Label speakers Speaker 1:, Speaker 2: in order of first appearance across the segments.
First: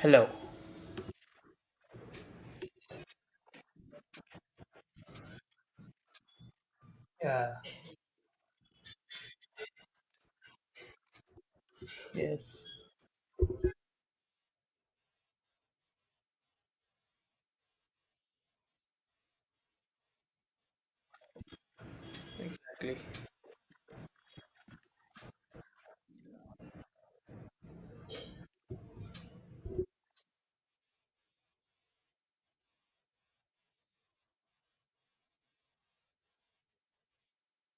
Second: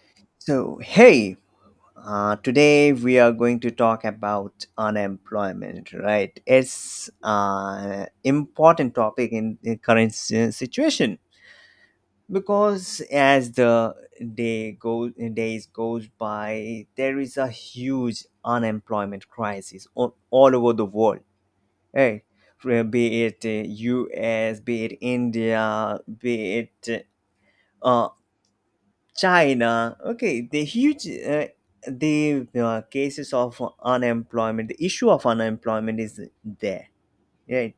Speaker 1: Hello.
Speaker 2: So, hey, today we are going to talk about unemployment, right? It's
Speaker 1: Yeah.
Speaker 2: an important topic in the current situation
Speaker 1: Yes.
Speaker 2: because as the days goes by, there is a huge unemployment crisis all over the world, right?
Speaker 1: Exactly.
Speaker 2: Be it U.S., be it India, be it uh, China. Okay, the huge the cases of unemployment, the issue of unemployment is there, right?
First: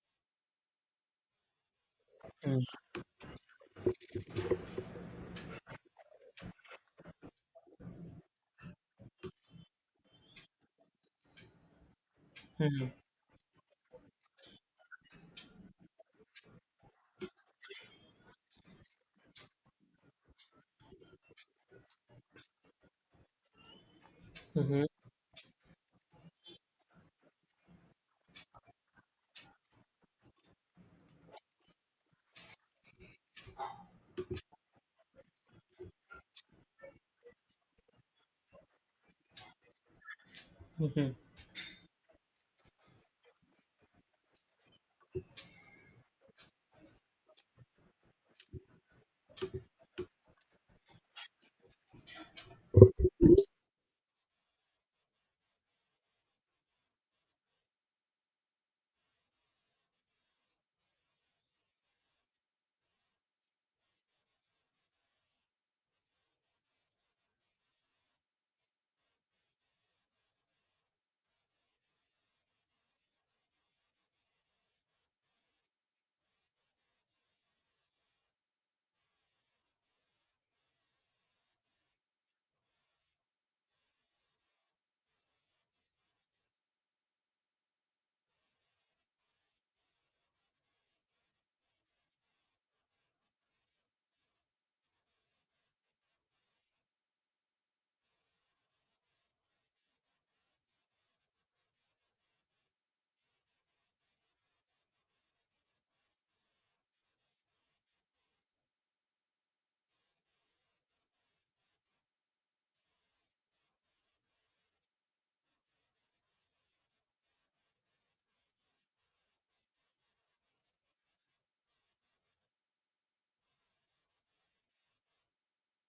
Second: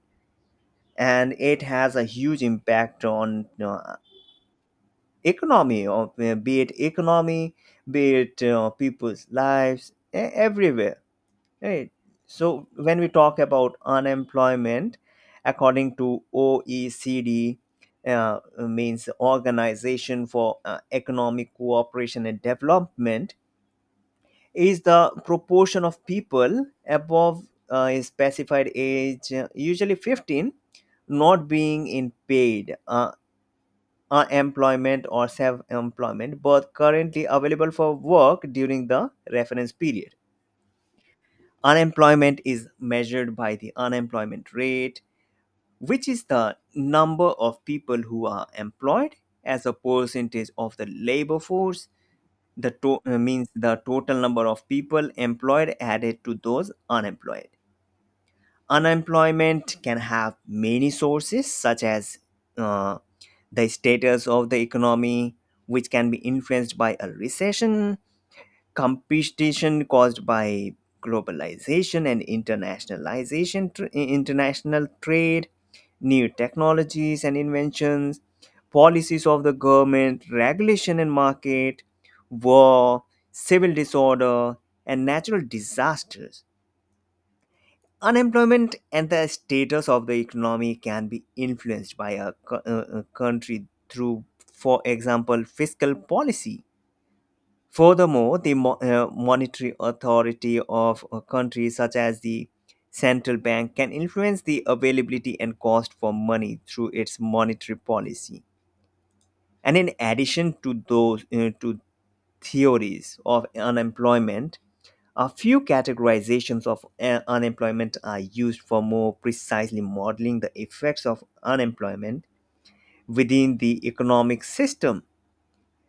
Speaker 2: And it has a huge impact on economy, or be it economy, be it people's lives, everywhere, right? So
Speaker 1: Mm-hmm.
Speaker 2: when we talk about unemployment, according to OECD, means Organization for Economic Cooperation and Development is
Speaker 1: Mm-hmm.
Speaker 2: the proportion of people above a specified age, usually 15, not being in paid employment or self employment, but currently available for work during the reference period.
Speaker 1: Hmm.
Speaker 2: Unemployment is measured by the unemployment rate, which is the number of people who are employed as a percentage of the labor force. Means the total number of people employed added to those unemployed. Unemployment can have many sources, such as uh, the status of the economy, which can be influenced by a recession, competition caused by globalization and internationalization, international trade, new technologies and inventions, policies of the government, regulation and market, war, civil disorder, and natural disasters. Unemployment and the status of the economy can be influenced by a, co- a country through, for example, fiscal policy. Furthermore, the monetary authority of a country, such as the central bank, can influence the availability and cost for money through its monetary policy. And in addition to those to theories of unemployment, a few categorizations of unemployment are used for more precisely modeling the effects of unemployment within the economic system.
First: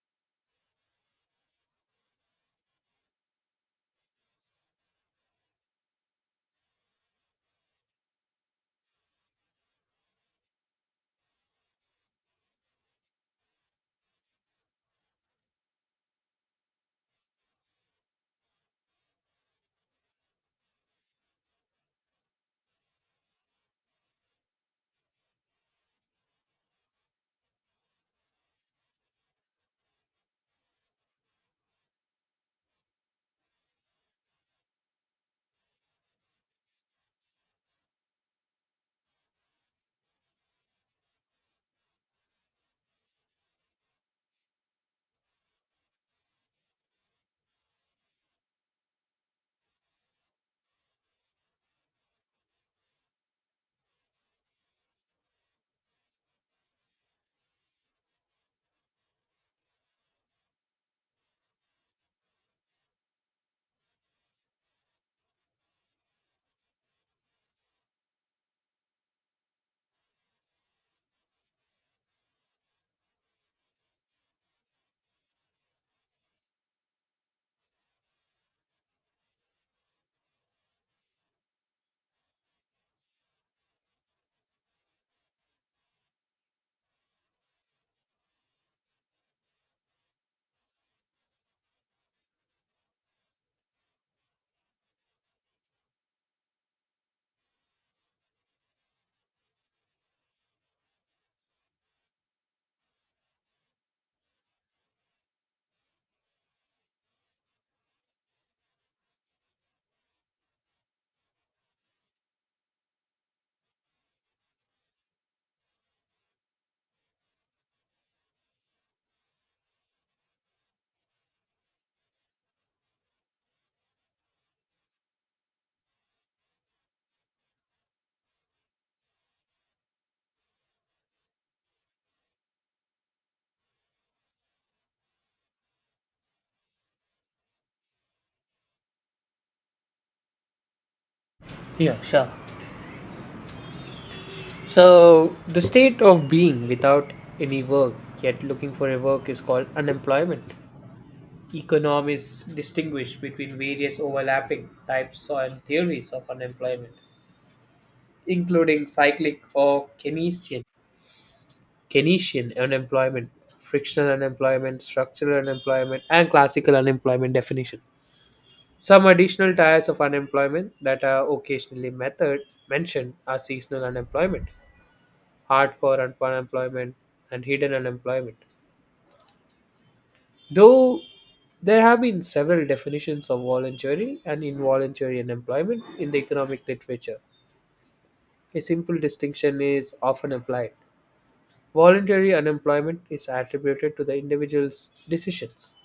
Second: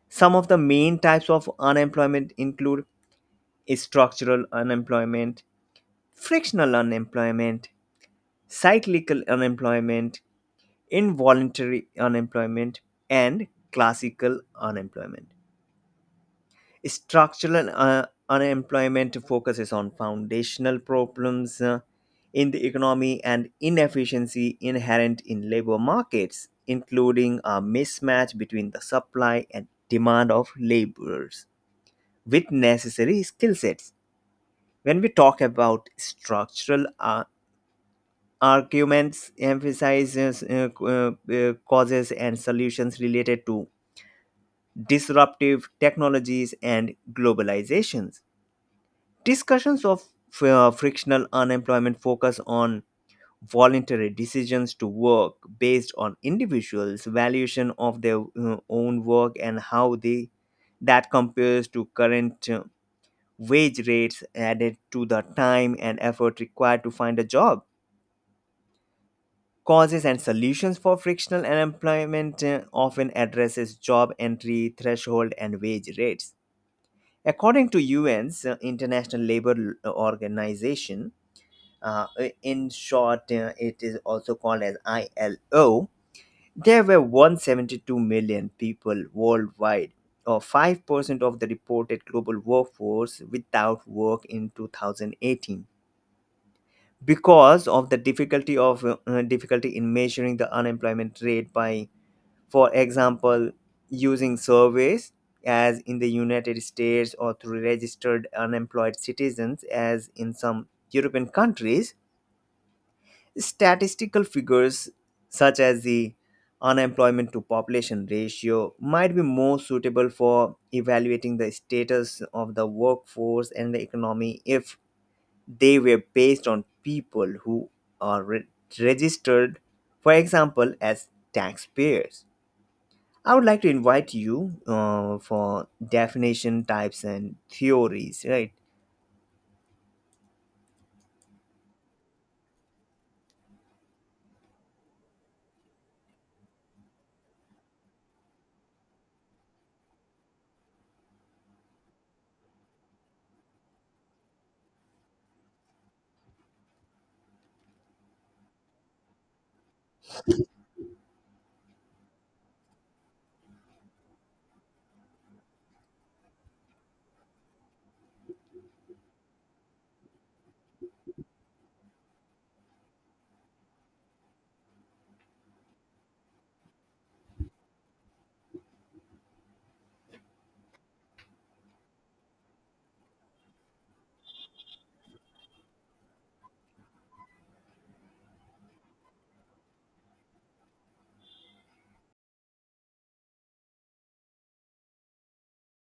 Speaker 2: Some of the main types of unemployment include structural unemployment, frictional unemployment, cyclical unemployment, involuntary unemployment, and classical unemployment. Structural unemployment focuses on foundational problems in the economy and inefficiency inherent in labor markets, including a mismatch between the supply and demand of laborers with necessary skill sets. When we talk about structural arguments, emphasizes causes and solutions related to disruptive technologies and globalizations. Discussions of frictional unemployment focus on voluntary decisions to work based on individuals valuation of their own work and how they that compares to current wage rates added to the time and effort required to find a job. Causes and solutions for frictional unemployment often addresses job entry threshold and wage rates. According to UN's International Labor Organization, in short, it is also called as ILO, there were 172 million people worldwide, or 5% of the reported global workforce, without work in 2018. Because of the difficulty in measuring the unemployment rate by, for example, using surveys, as in the United States, or through registered unemployed citizens, as in some European countries, statistical figures such as the unemployment to population ratio might be more suitable for evaluating the status of the workforce and the economy if they were based on people who are re- registered, for example, as taxpayers. I would like to invite you for definition types and theories, right?
Speaker 1: Yeah, sure. So, the state of being without any work yet looking for a work is called unemployment. Economists distinguish between various overlapping types and theories of unemployment, including cyclic or Keynesian unemployment, frictional unemployment, structural unemployment, and classical unemployment definition. Some additional types of unemployment that are occasionally method mentioned are seasonal unemployment, unemployment, and hidden unemployment. Though there have been several definitions of voluntary and involuntary unemployment in the economic literature. A simple distinction is often applied. Voluntary unemployment is attributed to the individual's decisions,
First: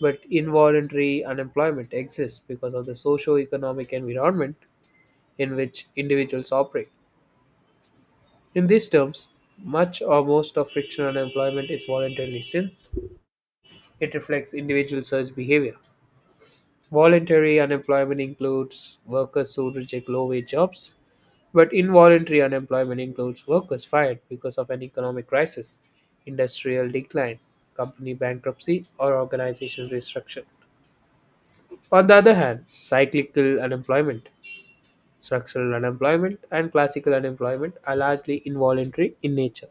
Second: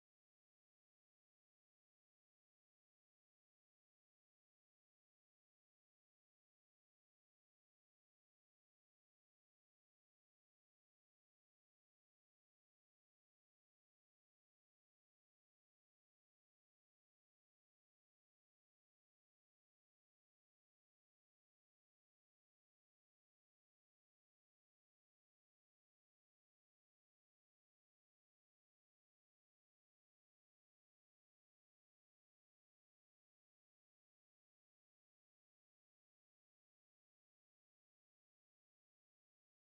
Speaker 1: but involuntary unemployment exists because of the socio economic environment in which individuals operate. In these terms, much or most of frictional unemployment is voluntary since it reflects individual search behavior. Voluntary unemployment includes workers who reject low wage jobs, but involuntary unemployment includes workers fired because of an economic crisis, industrial decline, company bankruptcy, or organizational restructuring. On the other hand, cyclical unemployment, structural unemployment, and classical unemployment are largely involuntary in nature.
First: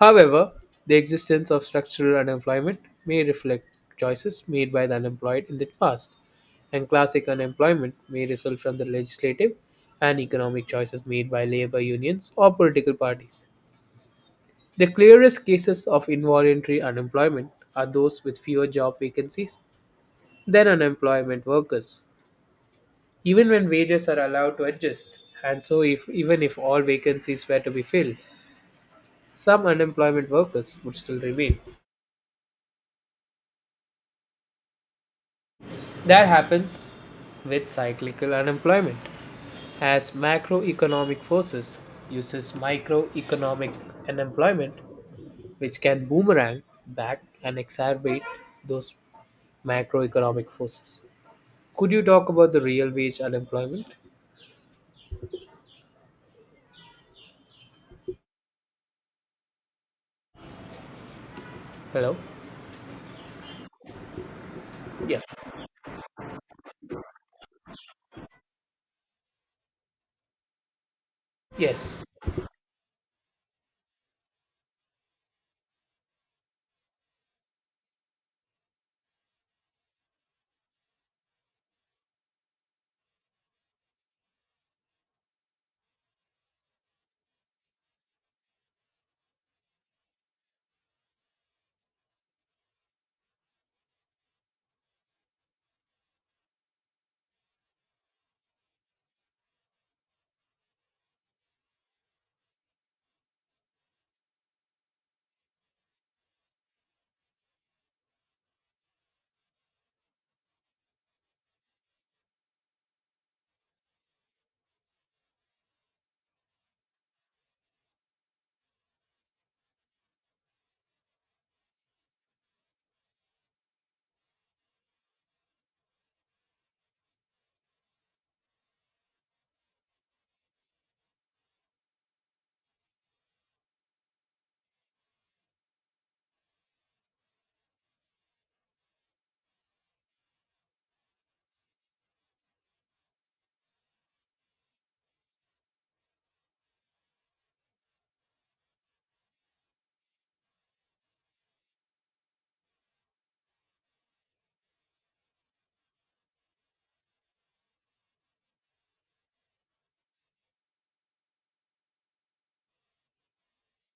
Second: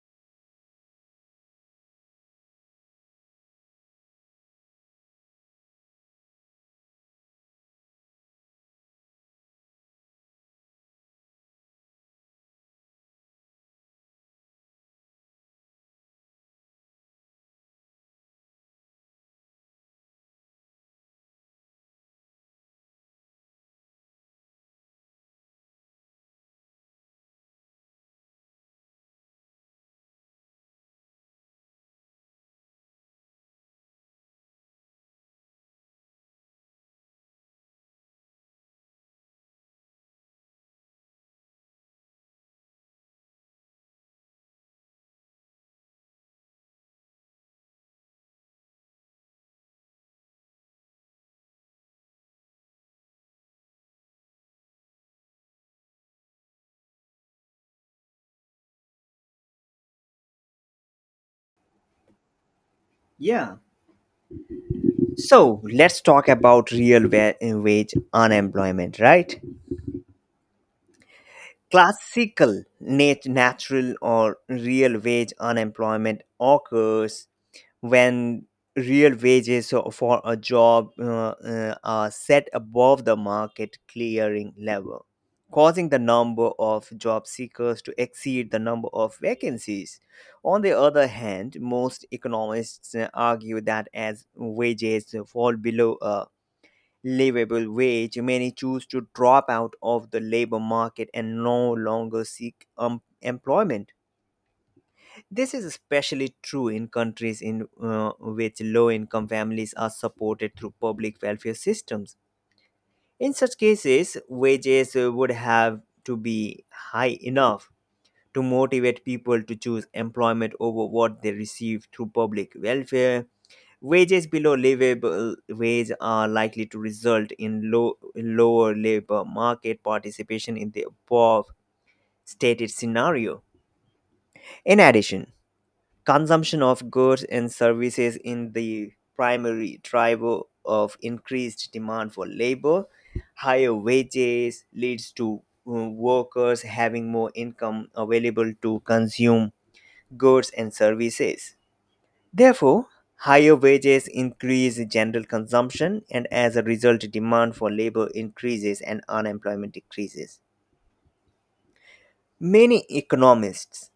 Speaker 1: However, the existence of structural unemployment may reflect choices made by the unemployed in the past, and classic unemployment may result from the legislative and economic choices made by labor unions or political parties. The clearest cases of involuntary unemployment are those with fewer job vacancies than unemployment workers. Even when wages are allowed to adjust, and so if, even if all vacancies were to be filled, some unemployment workers would still remain. That happens with cyclical unemployment as macroeconomic forces uses microeconomic unemployment which can boomerang back and exacerbate those macroeconomic forces. Could you talk about the real wage unemployment? Hello?
Speaker 2: Yeah.
Speaker 1: Yeah.
Speaker 2: So let's talk about real wage unemployment, right?
Speaker 1: Yes.
Speaker 2: Classical natural or real wage unemployment occurs when real wages for a job are set above the market clearing level, causing the number of job seekers to exceed the number of vacancies. On the other hand, most economists argue that as wages fall below a livable wage, many choose to drop out of the labor market and no longer seek employment. This is especially true in countries in which low-income families are supported through public welfare systems. In such cases, wages would have to be high enough to motivate people to choose employment over what they receive through public welfare. Wages below livable wage are likely to result in lower labor market participation in the above stated scenario. In addition, consumption of goods and services in the primary driver of increased demand for labor, higher wages leads to workers having more income available to consume goods and services. Therefore, higher wages increase general consumption, and as a result, demand for labor increases and unemployment decreases. Many economists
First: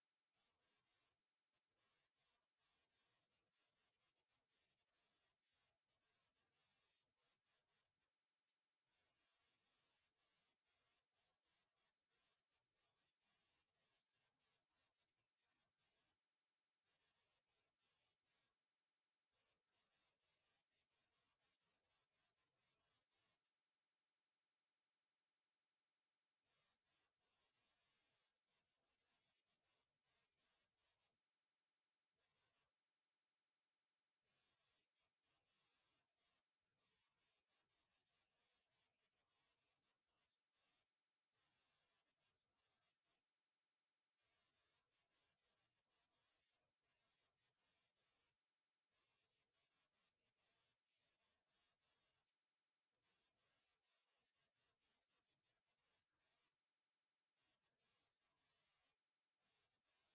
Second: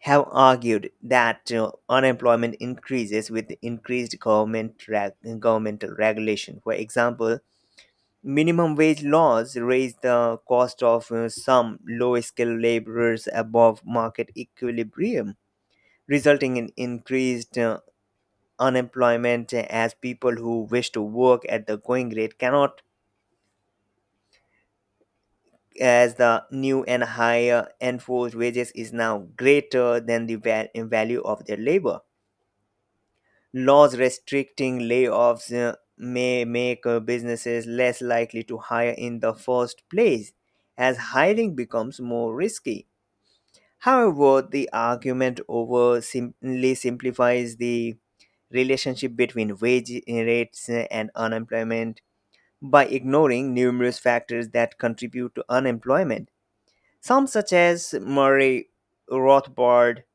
Speaker 2: have argued that unemployment increases with increased governmental regulation. For example, minimum wage laws raise the cost of some low-skilled laborers above market equilibrium, resulting in increased unemployment as people who wish to work at the going rate cannot, as the new and higher enforced wages is now greater than the value of their labor. Laws restricting layoffs may make businesses less likely to hire in the first place as hiring becomes more risky. However, the argument over simply simplifies the relationship between wage rates and unemployment by ignoring numerous factors that contribute to unemployment. Some, such as Murray Rothbard,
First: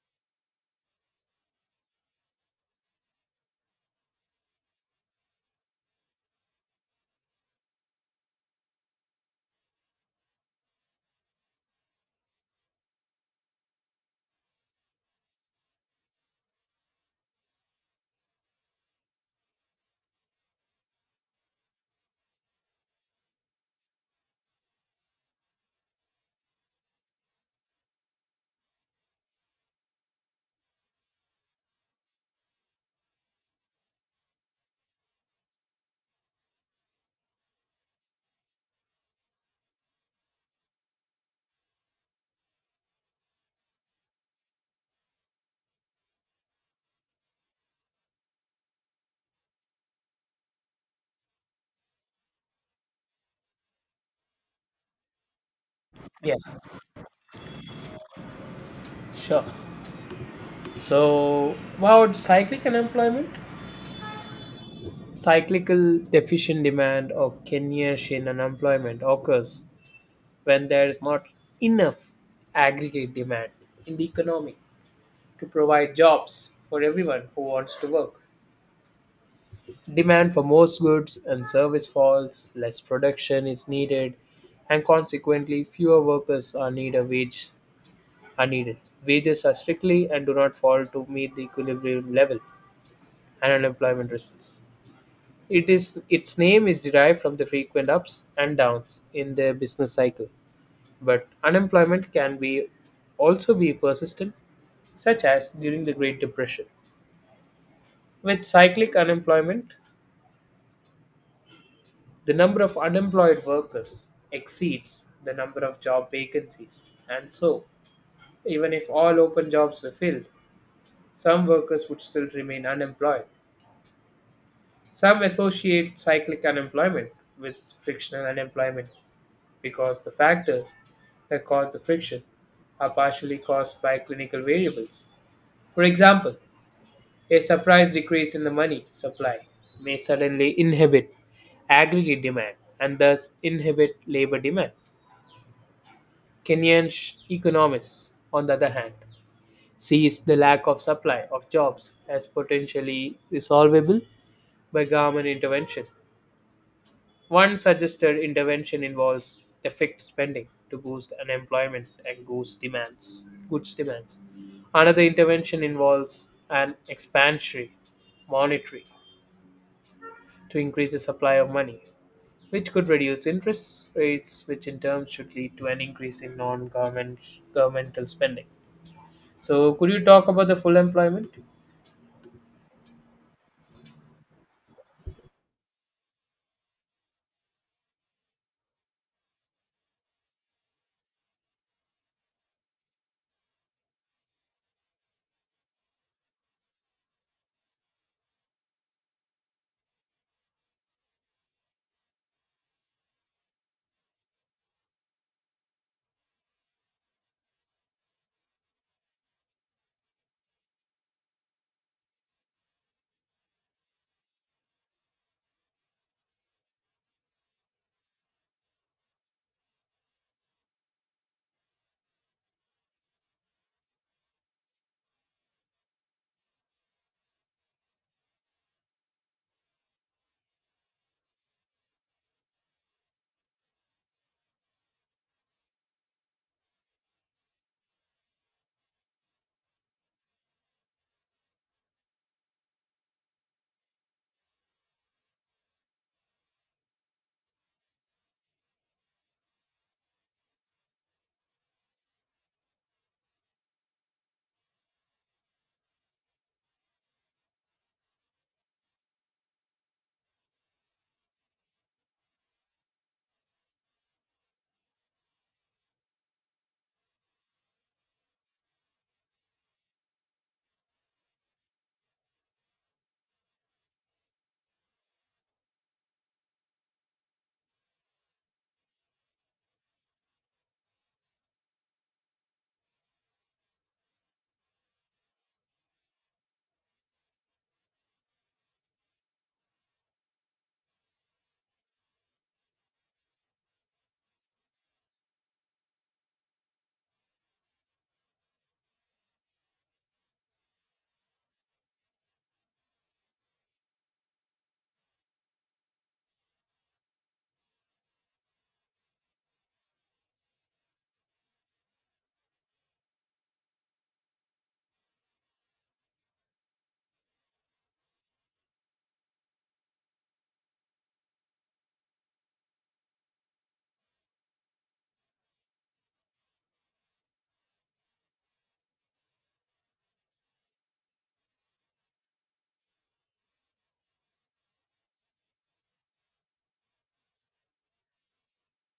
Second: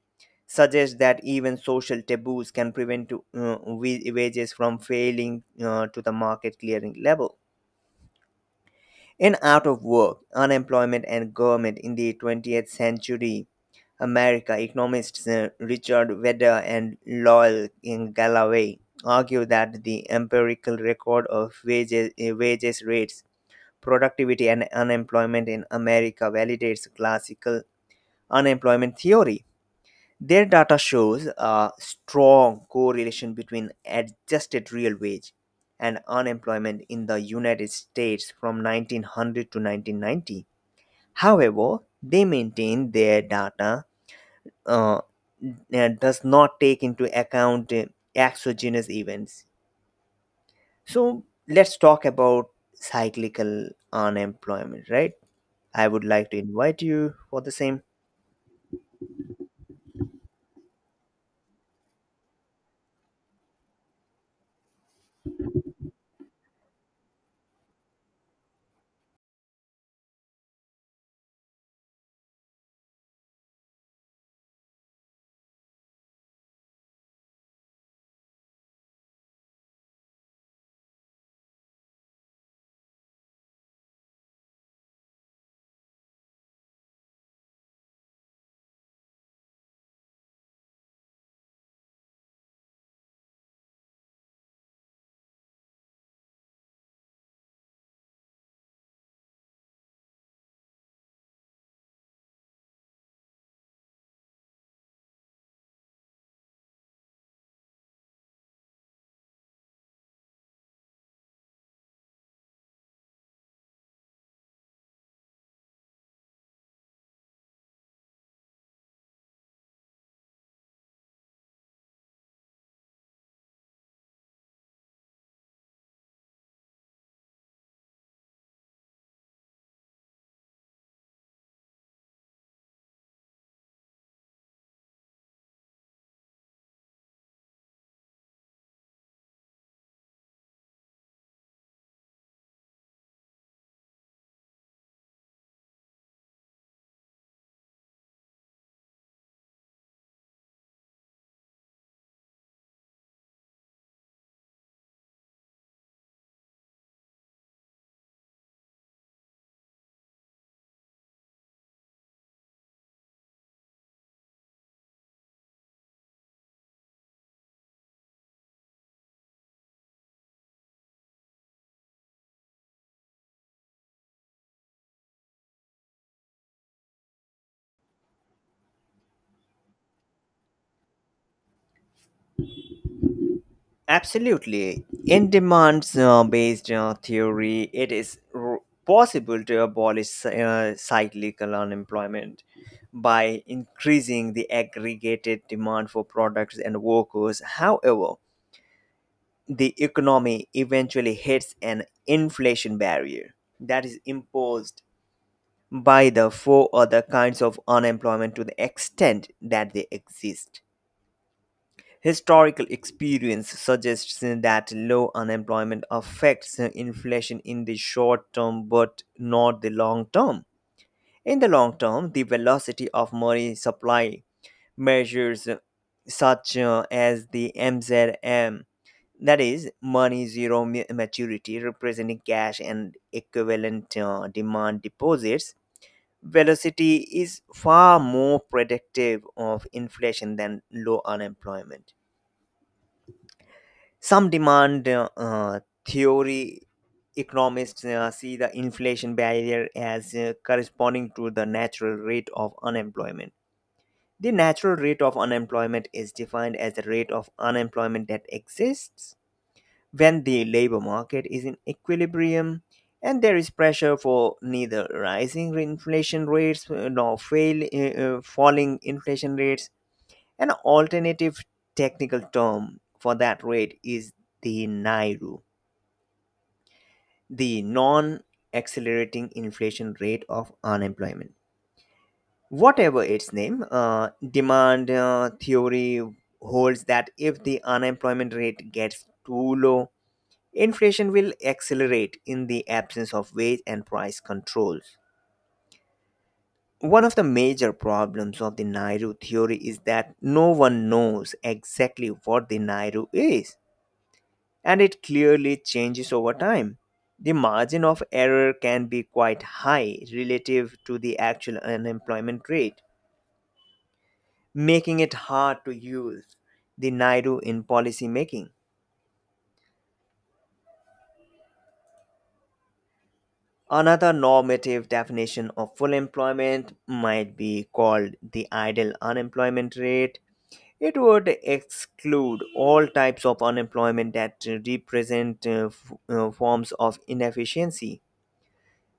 Speaker 2: suggest that even social taboos can prevent wages from failing to the market clearing level. In Out of Work, Unemployment and Government in the 20th Century America, economists Richard Vedder and Lowell in Galloway argue that the empirical record of wages rates, Productivity and Unemployment in America validates classical unemployment theory. Their data shows a strong correlation between adjusted real wage and unemployment in the United States from 1900 to 1990. However, they maintain their data uh, and does not take into account exogenous events. So let's talk about cyclical unemployment, right? I would like
Speaker 1: Yeah.
Speaker 2: to invite you for the same.
Speaker 1: Sure. So, about cyclic unemployment, cyclical deficient demand or Keynesian unemployment occurs when there is not enough aggregate demand in the economy to provide jobs for everyone who wants to work. Demand for most goods and service falls, less production is needed, and consequently fewer workers are needed. Wages are strictly and do not fall to meet the equilibrium level and unemployment results. It is its name is derived from the frequent ups and downs in the business cycle. But unemployment can be persistent, such as during the Great Depression. With cyclic unemployment, the number of unemployed workers exceeds the number of job vacancies, and so, even if all open jobs were filled, some workers would still remain unemployed. Some associate cyclic unemployment with frictional unemployment because the factors that cause the friction are partially caused by clinical variables. For example, a surprise decrease in the money supply may suddenly inhibit aggregate demand and thus inhibit labor demand. Economists, on the other hand, sees the lack of supply of jobs as potentially resolvable by government intervention. One suggested intervention involves defect spending to boost unemployment and goods demands. Another intervention involves an expansionary monetary to increase the supply of money, which could reduce interest rates, which in turn should lead to an increase in non-government governmental spending. So, could you talk about the full employment?
Speaker 2: Absolutely. In demand based theory, it is possible to abolish cyclical unemployment by increasing the aggregated demand for products and workers. However, the economy eventually hits an inflation barrier that is imposed by the four other kinds of unemployment to the extent that they exist. Historical experience suggests that low unemployment affects inflation in the short term but not the long term. In the long term, the velocity of money supply measures such as the MZM, that is, money zero maturity representing cash and equivalent demand deposits, velocity is far more predictive of inflation than low unemployment. Some demand theory economists see the inflation barrier as corresponding to the natural rate of unemployment. The natural rate of unemployment is defined as the rate of unemployment that exists when the labor market is in equilibrium and there is pressure for neither rising inflation rates nor falling inflation rates. An alternative technical term for that rate is the NIRU, the non accelerating inflation rate of unemployment. Whatever its name, demand theory holds that if the unemployment rate gets too low, inflation will accelerate in the absence of wage and price controls. One of the major problems of the Nairu theory is that no one knows exactly what the Nairu is, and it clearly changes over time. The margin of error can be quite high relative to the actual unemployment rate, making it hard to use the NIDU in policy making. Another normative definition of full employment might be called the idle unemployment rate. It would exclude all types of unemployment that represent forms of inefficiency.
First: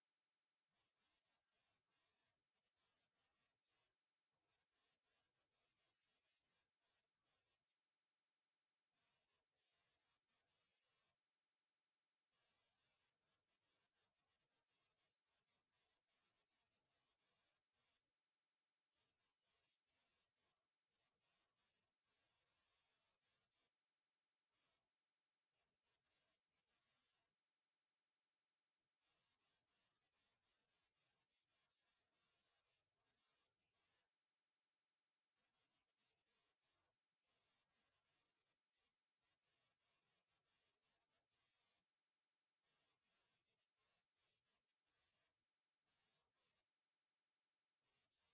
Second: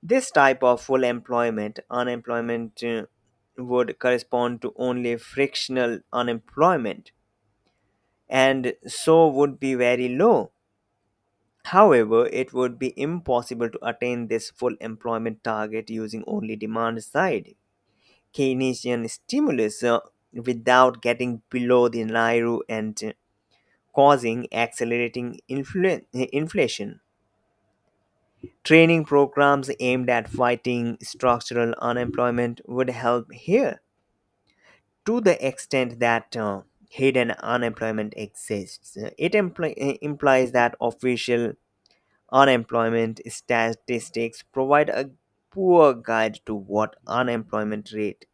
Speaker 2: This type of full employment unemployment would correspond to only frictional unemployment and so would be very low. However, it would be impossible to attain this full employment target using only demand side Keynesian stimulus without getting below the Nairo and causing accelerating inflation. Training programs aimed at fighting structural unemployment would help here. To the extent that hidden unemployment exists, it implies that official unemployment statistics provide a poor guide to what unemployment rate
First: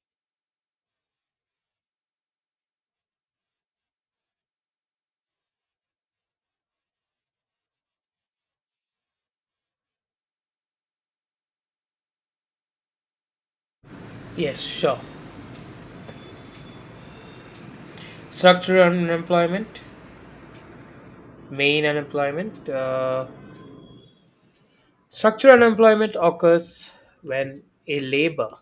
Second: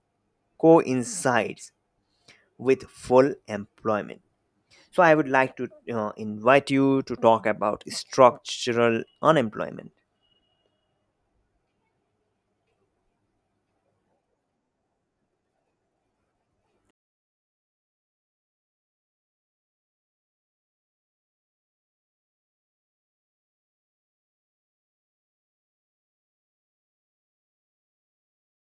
Speaker 2: coincides with full employment. So, I would like to invite you to talk about structural unemployment.
Speaker 1: Yes, sure. Structural unemployment, main unemployment. Structural unemployment occurs when a labor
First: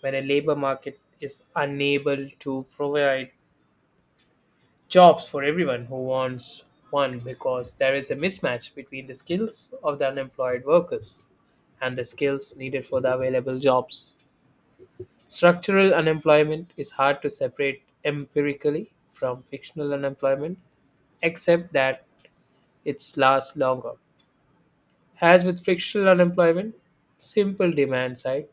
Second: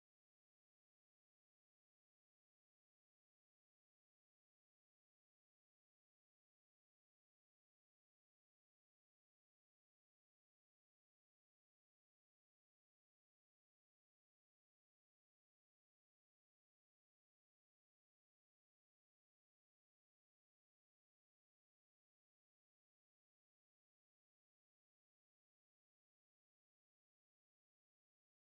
Speaker 1: when a labor market is unable to provide jobs for everyone who wants one because there is a mismatch between the skills of the unemployed workers and the skills needed for the available jobs. Structural unemployment is hard to separate empirically from fictional unemployment, except that it lasts longer. As with fictional unemployment, simple demand side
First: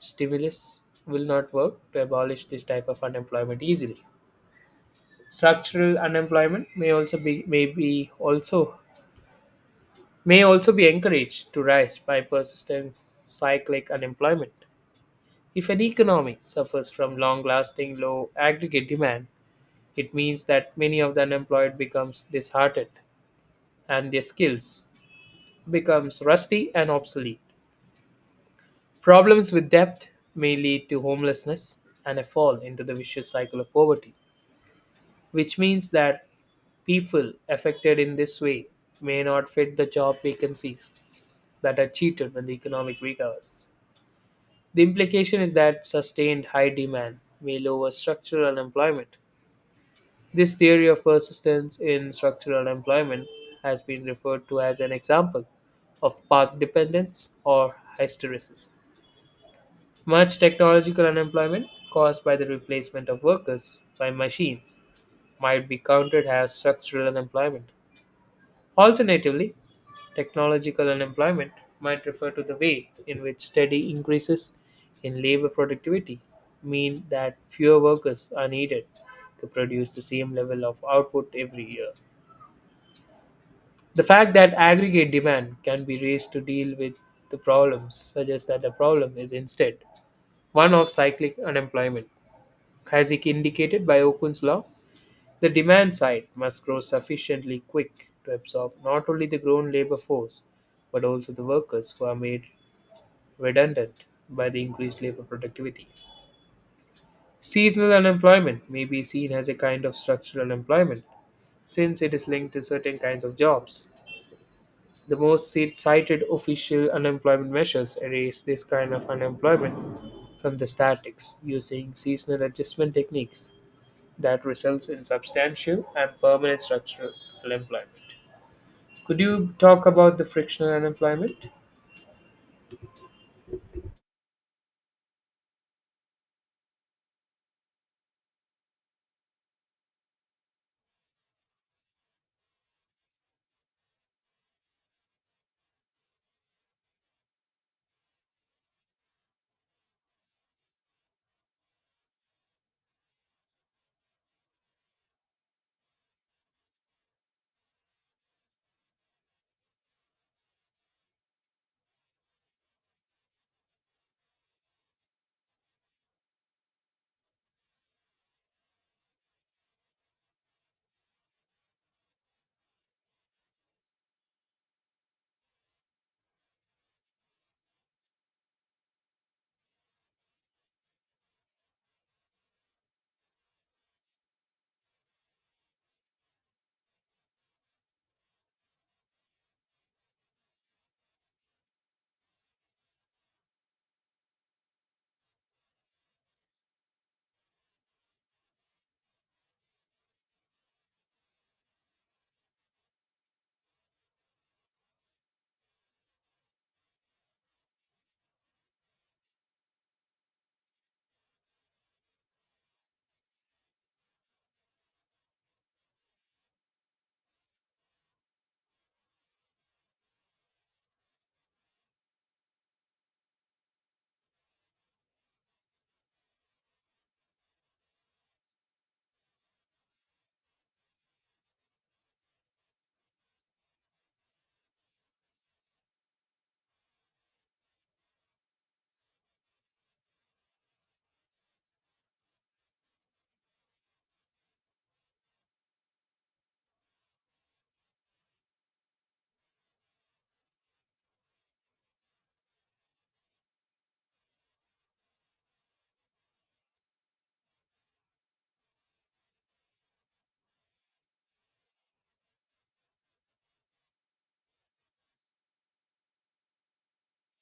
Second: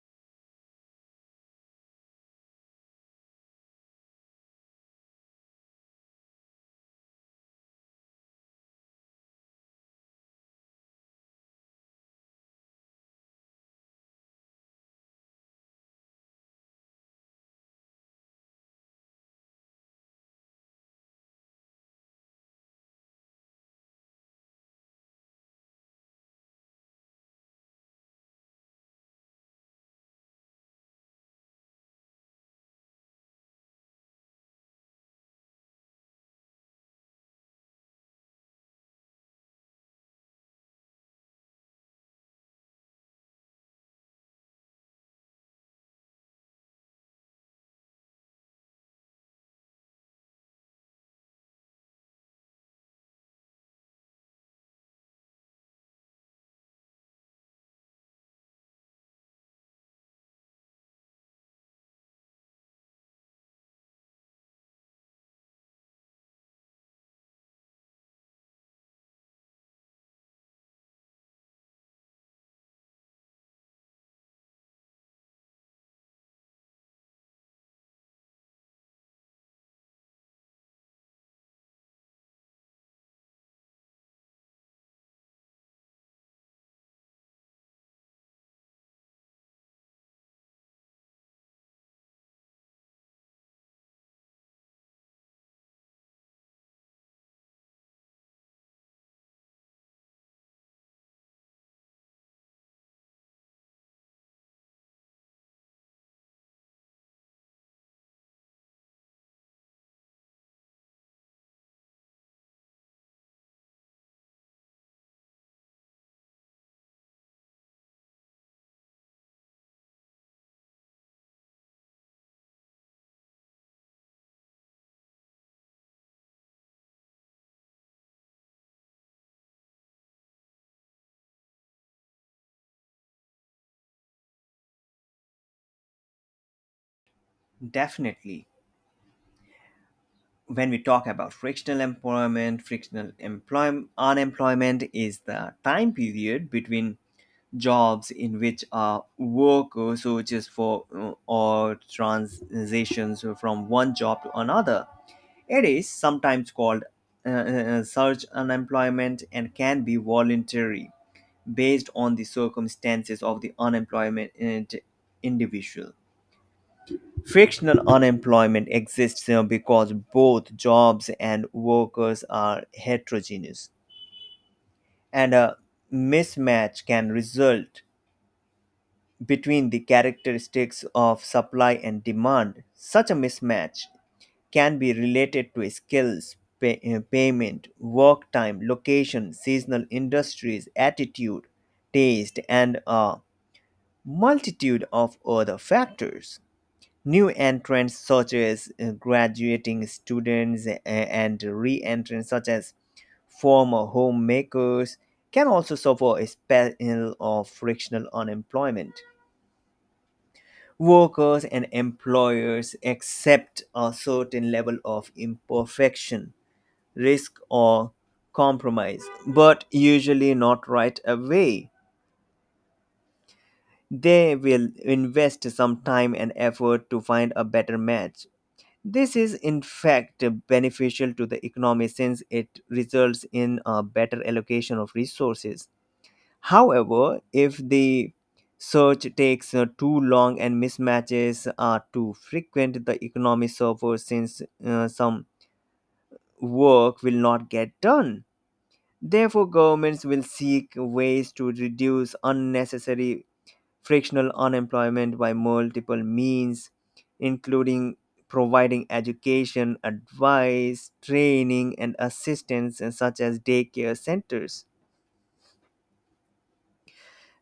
Speaker 1: stimulus will not work to abolish this type of unemployment easily. Structural unemployment may also be encouraged to rise by persistent cyclic unemployment. If an economy suffers from long lasting low aggregate demand, it means that many of the unemployed becomes disheartened and their skills becomes rusty and obsolete. Problems with debt may lead to homelessness and a fall into the vicious cycle of poverty, which means that people affected in this way may not fit the job vacancies that are cheated when the economic recovers. The implication is that sustained high demand may lower structural employment. This theory of persistence in structural employment has been referred to as an example of path dependence or hysteresis. Much technological unemployment caused by the replacement of workers by machines might be counted as structural unemployment. Alternatively, technological unemployment might refer to the way in which steady increases in labor productivity mean that fewer workers are needed to produce the same level of output every year. The fact that aggregate demand can be raised to deal with the problems suggests that the problem is instead one of cyclic unemployment. As indicated by Okun's law, the demand side must grow sufficiently quick to absorb not only the grown labor force but also the workers who are made redundant by the increased labor productivity. Seasonal unemployment may be seen as a kind of structural employment since it is linked to certain kinds of jobs. The most cited official unemployment measures erase this kind of unemployment from the statistics using seasonal adjustment techniques that results in substantial and permanent structural unemployment. Could you talk about the frictional unemployment?
Speaker 2: Definitely. When we talk about frictional employment, frictional unemployment is the time period between jobs in which a worker searches for or transitions from one job to another. It is sometimes called search unemployment and can be voluntary based on the circumstances of the unemployment individual. Frictional unemployment exists because both jobs and workers are heterogeneous, and a mismatch can result between the characteristics of supply and demand. Such a mismatch can be related to skills, payment, work time, location, seasonal industries, attitude, taste, and a multitude of other factors. New entrants, such as graduating students, and re entrants, such as former homemakers, can also suffer a spell of frictional unemployment. Workers and employers accept a certain level of imperfection, risk, or compromise, but usually not right away. They will invest some time and effort to find a better match. This is, in fact, beneficial to the economy since it results in a better allocation of resources. However, if the search takes too long and mismatches are too frequent, the economy suffers since some work will not get done. Therefore, governments will seek ways to reduce unnecessary frictional unemployment by multiple means, including providing education, advice, training, and assistance, such as daycare centers.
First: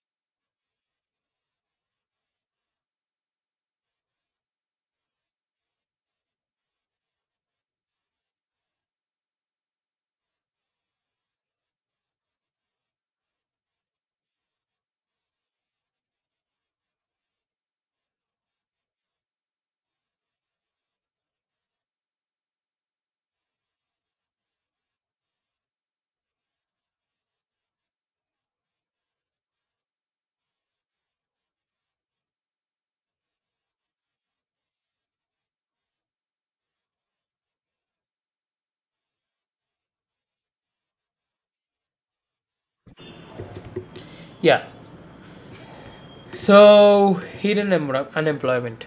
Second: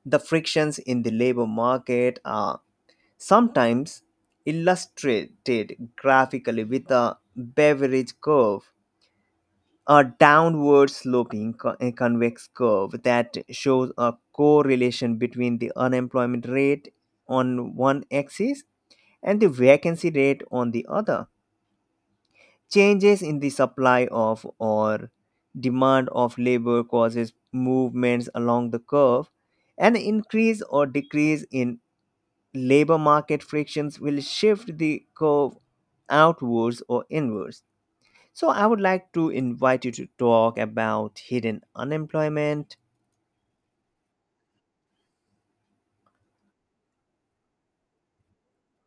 Speaker 2: The frictions in the labor market are sometimes illustrated graphically with a beverage curve, a downward sloping a convex curve that shows a correlation between the unemployment rate on one axis and the vacancy rate on the other. Changes in the supply of or demand of labor causes movements along the curve, an increase or decrease in labor market frictions will shift the curve outwards or inwards. So, I would like to invite you to talk about hidden unemployment.
Speaker 1: Yeah. So unemployment.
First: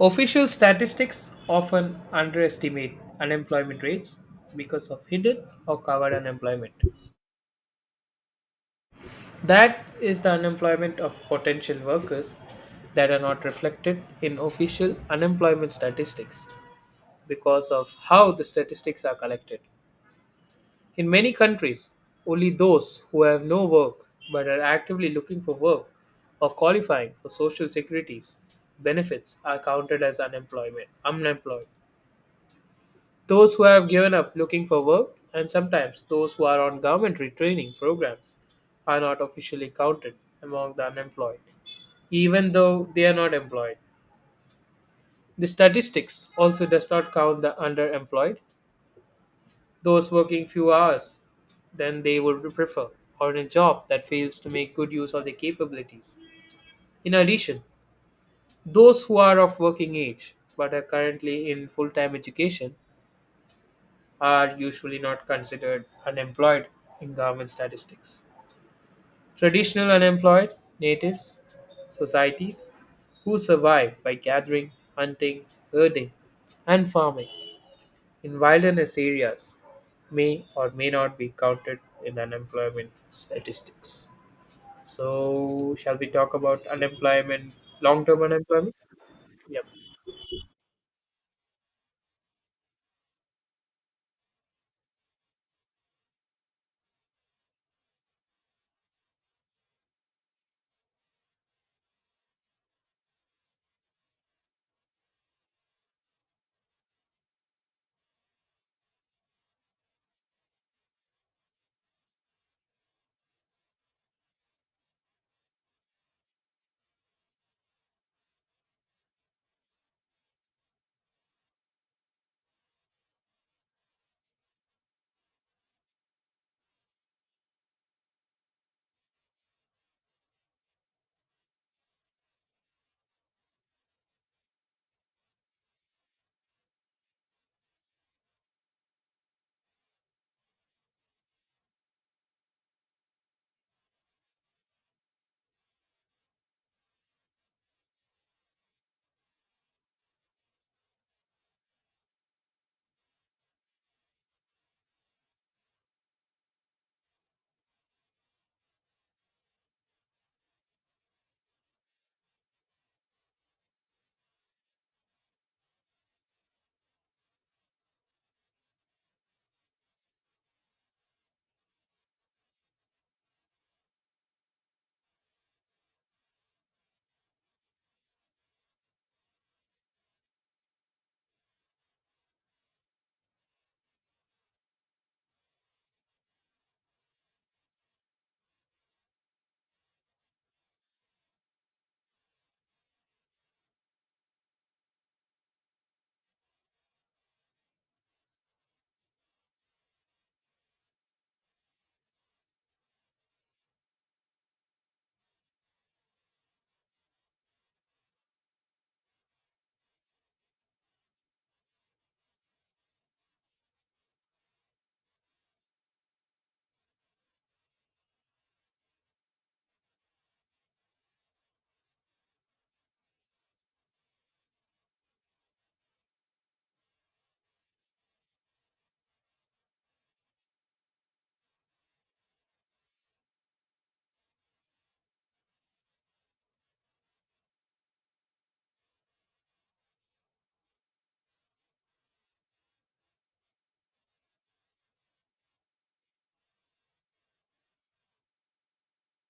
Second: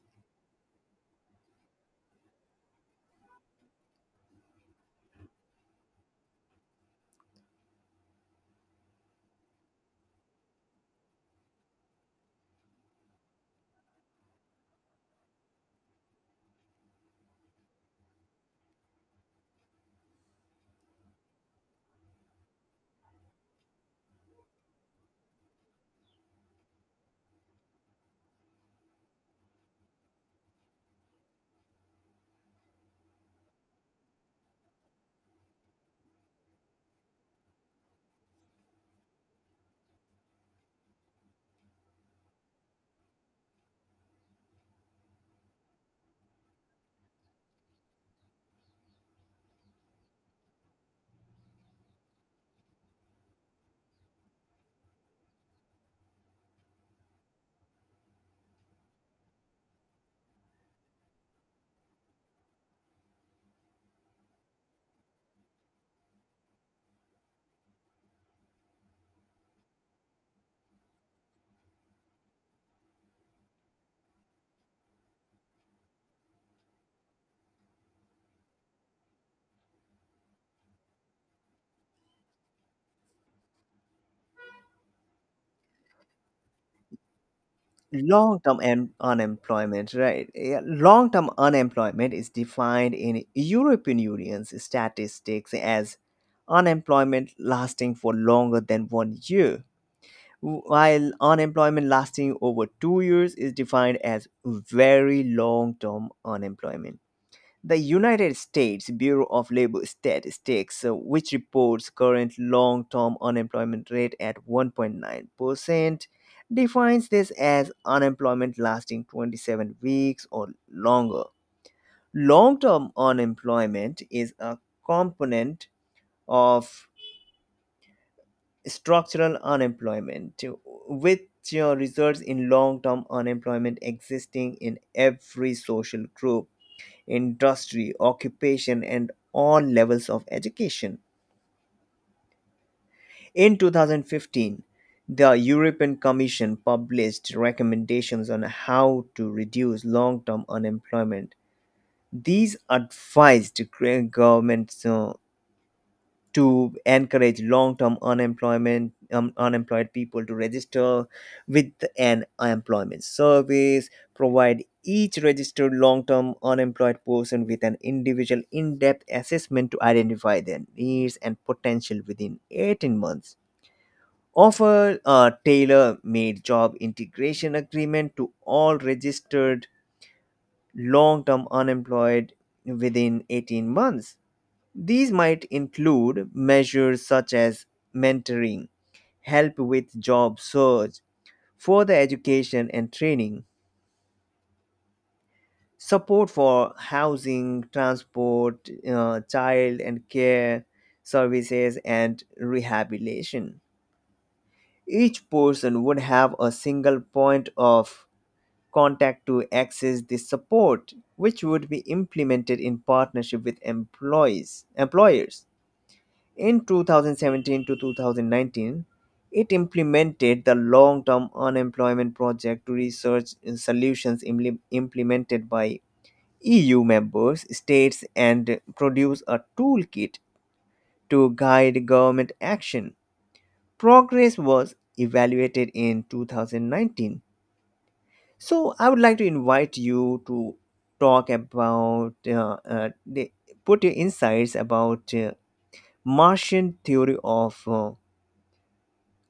Speaker 1: Official statistics often underestimate unemployment rates because of hidden or covered unemployment. That is the unemployment of potential workers that are not reflected in official unemployment statistics because of how the statistics are collected. In many countries, only those who have no work but are actively looking for work or qualifying for social securities benefits are counted as unemployment unemployed. Those who have given up looking for work, and sometimes those who are on governmentary training programs are not officially counted among the unemployed, even though they are not employed. The statistics also does not count the underemployed, those working few hours than they would prefer, or in a job that fails to make good use of their capabilities. In addition, those who are of working age but are currently in full time education are usually not considered unemployed in government statistics. Traditional unemployed natives societies who survive by gathering, hunting, herding, and farming in wilderness areas may or may not be counted in unemployment statistics. So, shall we talk about long term
Speaker 2: Long term
Speaker 1: unemployment? Yep.
Speaker 2: unemployment, right? Long term unemployment is defined in European Union's statistics as unemployment lasting for longer than 1 year, while unemployment lasting over 2 years is defined as very long term unemployment. The United States Bureau of Labor Statistics, which reports current long term unemployment rate at 1.9%, defines this as unemployment lasting 27 weeks or longer. Long term unemployment is a component of structural unemployment, which results in long term unemployment existing in every social group industry, occupation, and all levels of education. In 2015, the European Commission published recommendations on how to reduce long term unemployment. These advised governments to encourage long-term unemployment unemployed people to register with an employment service, provide each registered long-term unemployed person with an individual in-depth assessment to identify their needs and potential within 18 months, offer a tailor-made job integration agreement to all registered long-term unemployed within 18 months. These might include measures such as mentoring, help with job search, further education and training, support for housing, transport, child and care services, and rehabilitation. Each person would have a single point of contact to access this support, which would be implemented in partnership with employees, employers. In 2017 to 2019, it implemented the long term unemployment project to research solutions implemented by EU members, states, and produce a toolkit to guide government action. Progress was evaluated in 2019. So, I would like to invite you to talk about put your insights about Martian theory of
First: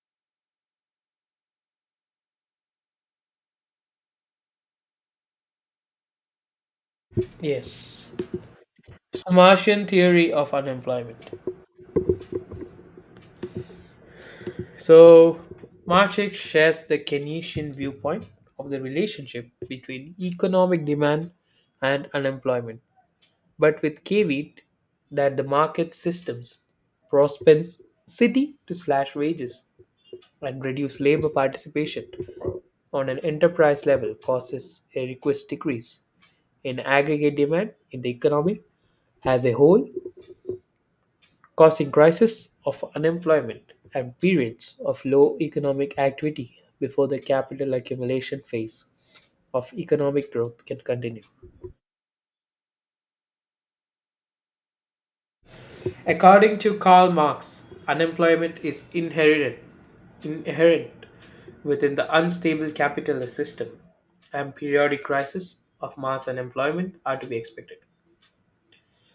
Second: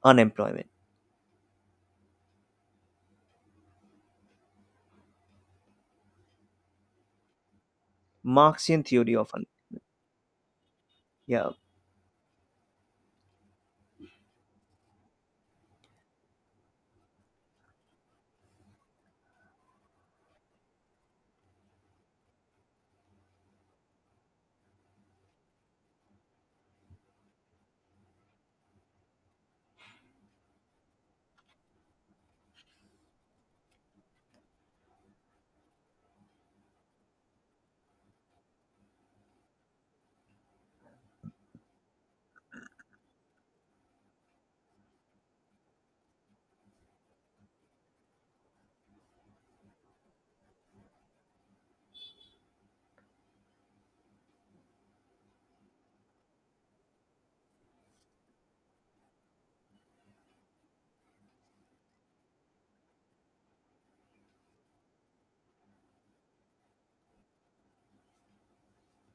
Speaker 2: unemployment.
Speaker 1: Yes.
Speaker 2: Marxian theory of
Speaker 1: So, Martian theory of unemployment.
Speaker 2: yeah,
Speaker 1: So, Marchik shares the Keynesian viewpoint of the relationship between economic demand and unemployment, but with caveat that the market systems propensity to slash wages and reduce labor participation on an enterprise level causes a request decrease in aggregate demand in the economy as a whole causing crises of unemployment and periods of low economic activity before the capital accumulation phase of economic growth can continue. According to Karl Marx, unemployment is inherent within the unstable capitalist system, and periodic crises of mass unemployment are to be expected.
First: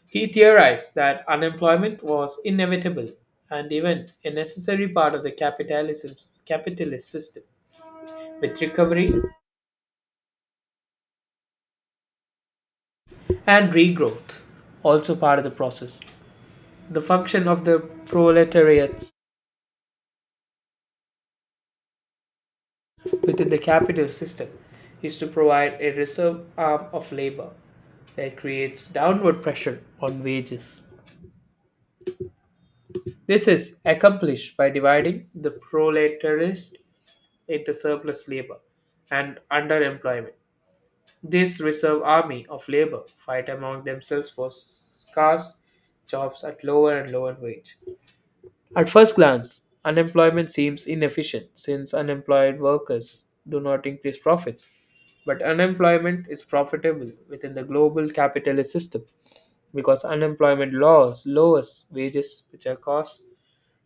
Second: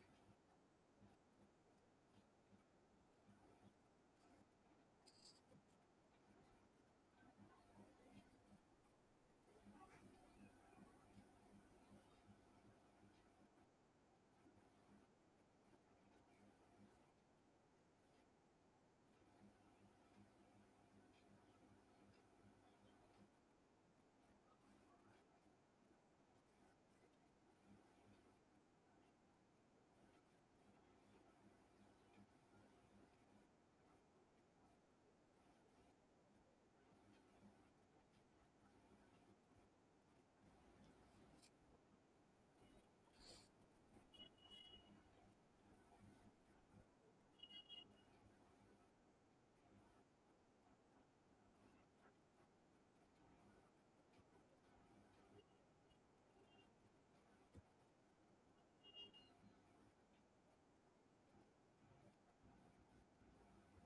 Speaker 1: He theorized that unemployment was inevitable and even a necessary part of the capitalism's capitalist system with recovery and regrowth also part of the process. The function of the proletariat within the capital system is to provide a reserve arm of labor that creates downward pressure on wages. This is accomplished by dividing the proletariat into surplus labor and underemployment. This reserve army of labor fight among themselves for scarce jobs at lower and lower wage. At first glance, unemployment seems inefficient since unemployed workers do not increase profits. But unemployment is profitable within the global capitalist system because unemployment laws lowers wages, which are costs,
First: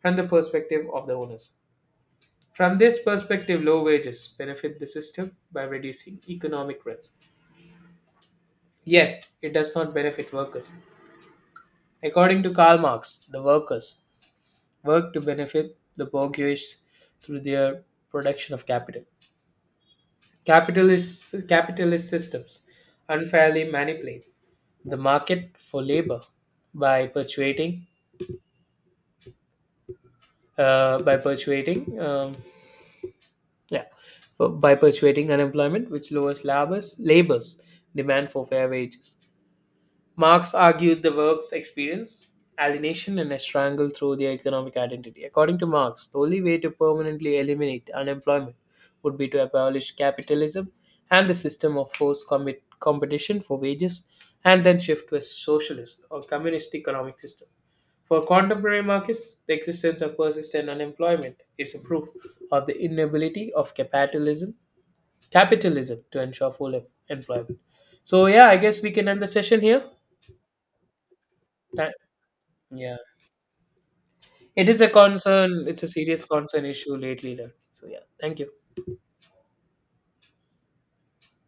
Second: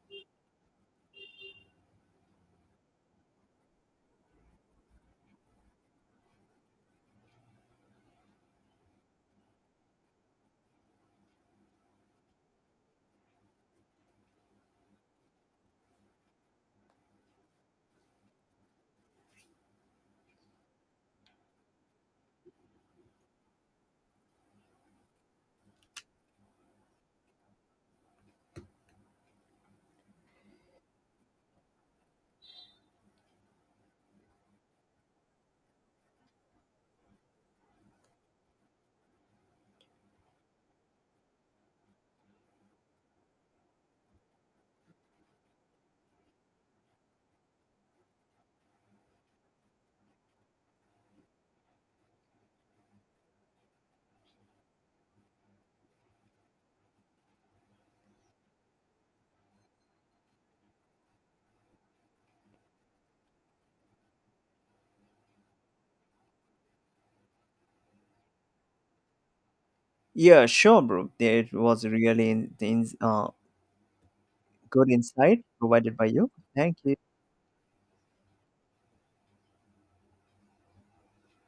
Speaker 1: and the perspective of the owners. From this perspective, low wages benefit the system by reducing economic rents. Yet, it does not benefit workers. According to Karl Marx, the workers work to benefit the bourgeois through their production of capital. Capitalist systems unfairly manipulate the market for labor by perpetuating, by perpetuating, yeah, by perpetuating unemployment, which lowers labors demand for fair wages. Marx argued the works experience alienation and a strangle through their economic identity. According to Marx, the only way to permanently eliminate unemployment would be to abolish capitalism and the system of competition for wages and then shift to a socialist or communist economic system. For contemporary Marxists, the existence of persistent unemployment is a proof of the inability of capitalism to ensure employment. So yeah, I guess we can end the session here.
Speaker 2: yeah, sure, bro. It was
Speaker 1: Tha-
Speaker 2: really
Speaker 1: yeah. It is a
Speaker 2: good insight
Speaker 1: concern. It's a
Speaker 2: provided by
Speaker 1: serious
Speaker 2: you.
Speaker 1: concern
Speaker 2: Thank you.
Speaker 1: issue lately. Learning. So yeah. Thank you.